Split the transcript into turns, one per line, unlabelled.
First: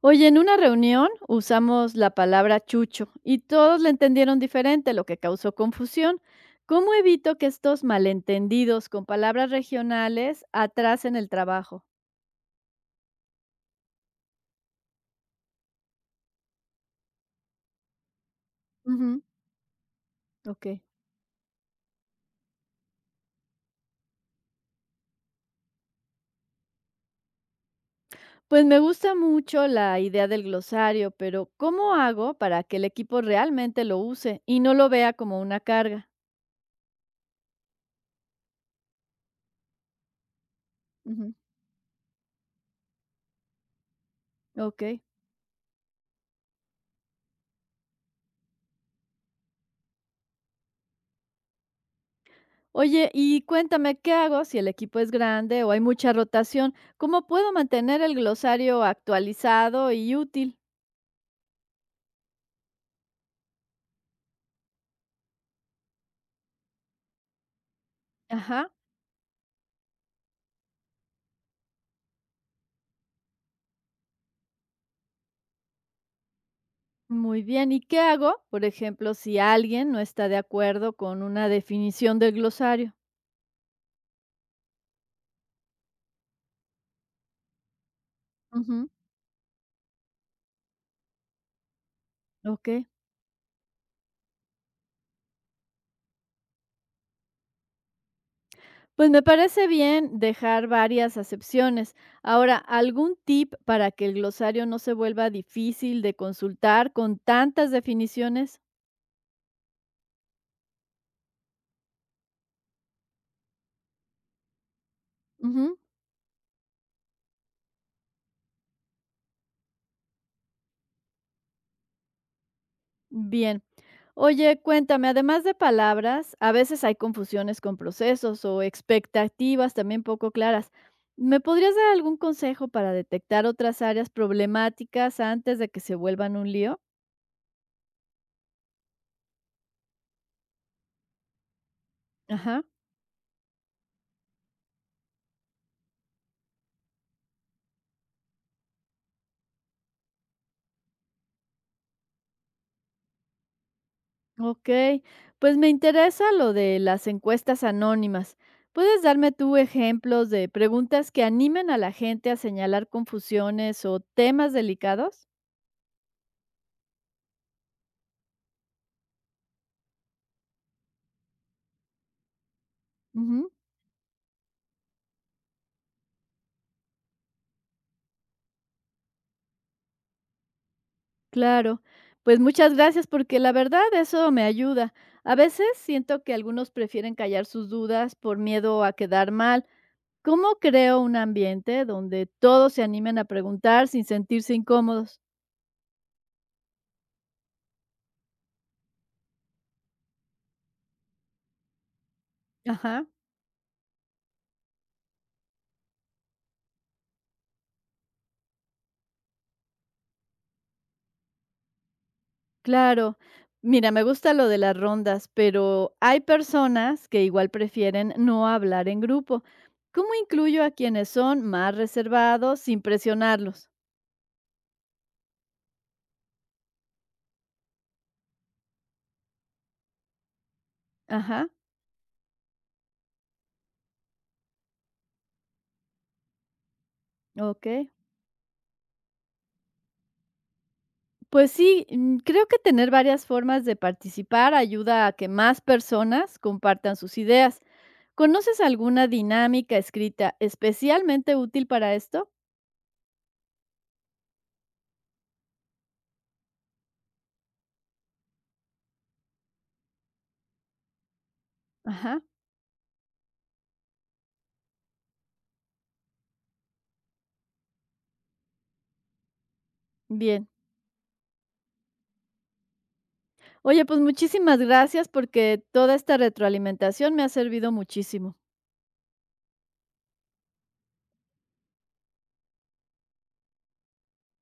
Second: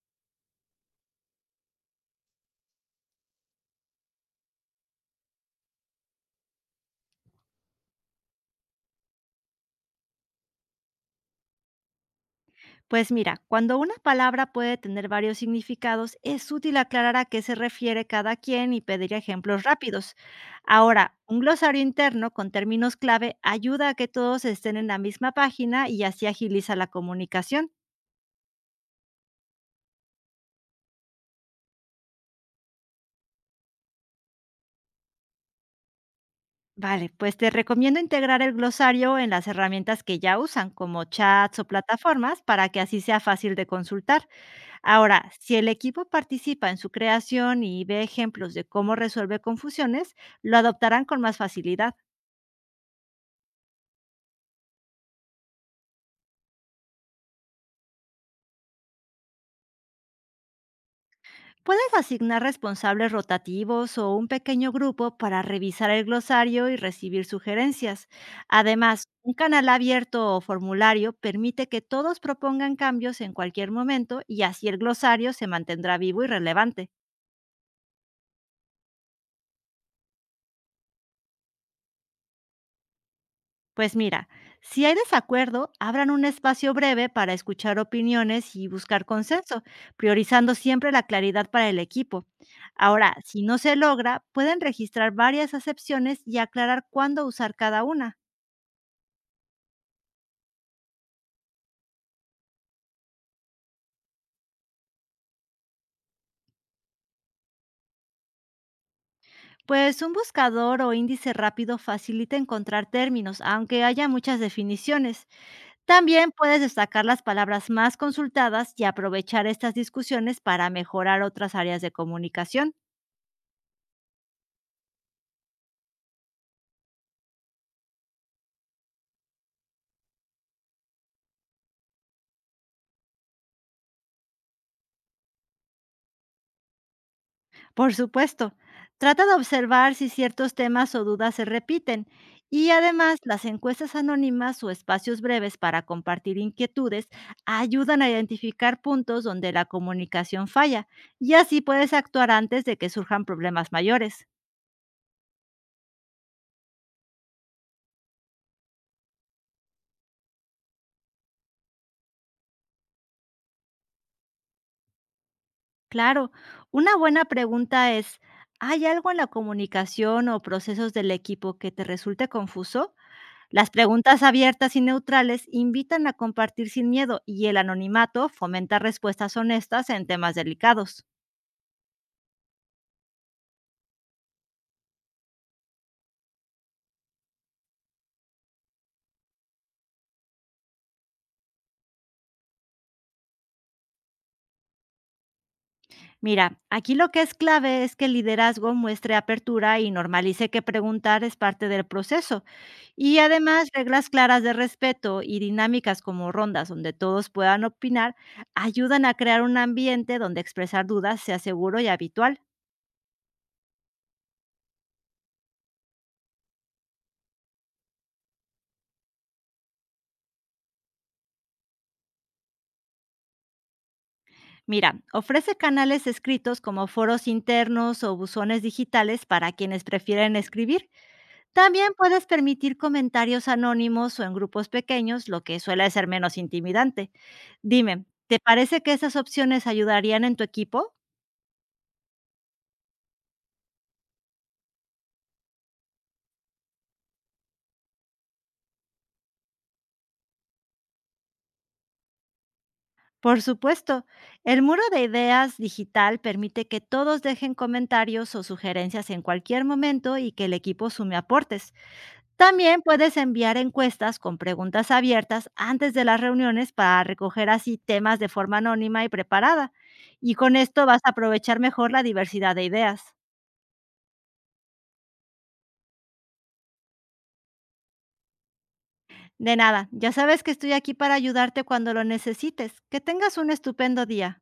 Oye, en una reunión usamos la palabra chucho y todos la entendieron diferente, lo que causó confusión. ¿Cómo evito que estos malentendidos con palabras regionales atrasen el trabajo?
Pues mira, cuando una palabra puede tener varios significados, es útil aclarar a qué se refiere cada quien y pedir
Ujú.
ejemplos rápidos.
Ok.
Ahora, un glosario interno con términos clave ayuda a que todos estén en la misma página y así agiliza la comunicación.
Pues me gusta mucho la idea del glosario, pero ¿cómo hago para que el equipo realmente lo use y no lo vea como una carga?
Vale, pues te recomiendo integrar el glosario en las herramientas que ya usan, como
Ujú.
chats o plataformas, para que así sea fácil de consultar.
Ok.
Ahora, si el equipo participa en su creación y ve ejemplos de cómo resuelve confusiones, lo adoptarán con más facilidad.
Oye, y cuéntame, ¿qué hago si el equipo es grande o hay mucha rotación? ¿Cómo puedo mantener el glosario actualizado y útil?
Puedes asignar responsables rotativos o un pequeño grupo para revisar el glosario y recibir sugerencias.
Ajá,
Además, un canal abierto o formulario permite que todos propongan cambios en cualquier momento y así el glosario se mantendrá vivo y relevante.
muy bien. ¿Y qué hago, por ejemplo, si alguien no está de acuerdo con una definición del glosario?
Pues mira, si hay desacuerdo, abran un espacio breve para escuchar opiniones y
Ujú.
buscar consenso, priorizando siempre la claridad para el equipo.
Ok.
Ahora, si no se logra, pueden registrar varias acepciones y aclarar cuándo usar cada una.
Pues me parece bien dejar varias acepciones. Ahora, ¿algún tip para que el glosario no se vuelva difícil de consultar con tantas definiciones?
Pues un buscador o índice rápido facilita encontrar términos, aunque haya muchas definiciones.
Ujú.
También puedes destacar las palabras más consultadas y aprovechar estas discusiones para mejorar otras áreas de comunicación.
Bien. Oye, cuéntame, además de palabras, a veces hay confusiones con procesos o expectativas también poco claras. ¿Me podrías dar algún consejo para detectar otras áreas problemáticas antes de que se vuelvan un lío?
Por supuesto, trata de observar si ciertos temas o dudas se repiten
Ajá,
y además las encuestas anónimas o espacios breves para compartir inquietudes ayudan a identificar puntos donde la comunicación falla y así puedes actuar antes de que surjan problemas mayores.
ok. Pues me interesa lo de las encuestas anónimas. ¿Puedes darme tú ejemplos de preguntas que animen a la gente a señalar confusiones o temas delicados?
Claro, una buena pregunta es, ¿hay algo en la comunicación o procesos del equipo que te resulte confuso? Las preguntas abiertas y neutrales invitan a compartir sin miedo y el anonimato fomenta respuestas honestas en temas delicados.
Claro, pues muchas gracias porque la verdad eso me ayuda. A veces siento que algunos prefieren callar sus dudas por miedo a quedar mal. ¿Cómo creo un ambiente donde todos se animen a preguntar sin sentirse incómodos?
Mira, aquí lo que es clave es que el liderazgo muestre apertura y normalice que preguntar es parte del proceso.
Ajá,
Y además, reglas claras de respeto y dinámicas como rondas donde todos puedan opinar ayudan a crear un ambiente donde expresar dudas sea seguro y habitual.
claro. Mira, me gusta lo de las rondas, pero hay personas que igual prefieren no hablar en grupo. ¿Cómo incluyo a quienes son más reservados sin presionarlos?
Mira, ofrece canales escritos como foros internos o buzones digitales para quienes prefieren escribir.
Ajá,
También puedes permitir comentarios anónimos o en grupos pequeños, lo que suele ser menos intimidante.
ok.
Dime, ¿te parece que esas opciones ayudarían en tu equipo?
Pues sí, creo que tener varias formas de participar ayuda a que más personas compartan sus ideas. ¿Conoces alguna dinámica escrita especialmente útil para esto?
Por supuesto, el muro de ideas digital permite que todos dejen comentarios o sugerencias en cualquier momento y que el equipo sume aportes.
Ajá,
También puedes enviar encuestas con preguntas abiertas antes de las reuniones para recoger así temas de forma anónima y preparada. Y
bien.
con esto vas a aprovechar mejor la diversidad de ideas.
Oye, pues muchísimas gracias porque toda esta retroalimentación me ha servido muchísimo.
De nada, ya sabes que estoy aquí para ayudarte cuando lo necesites. Que tengas un estupendo día.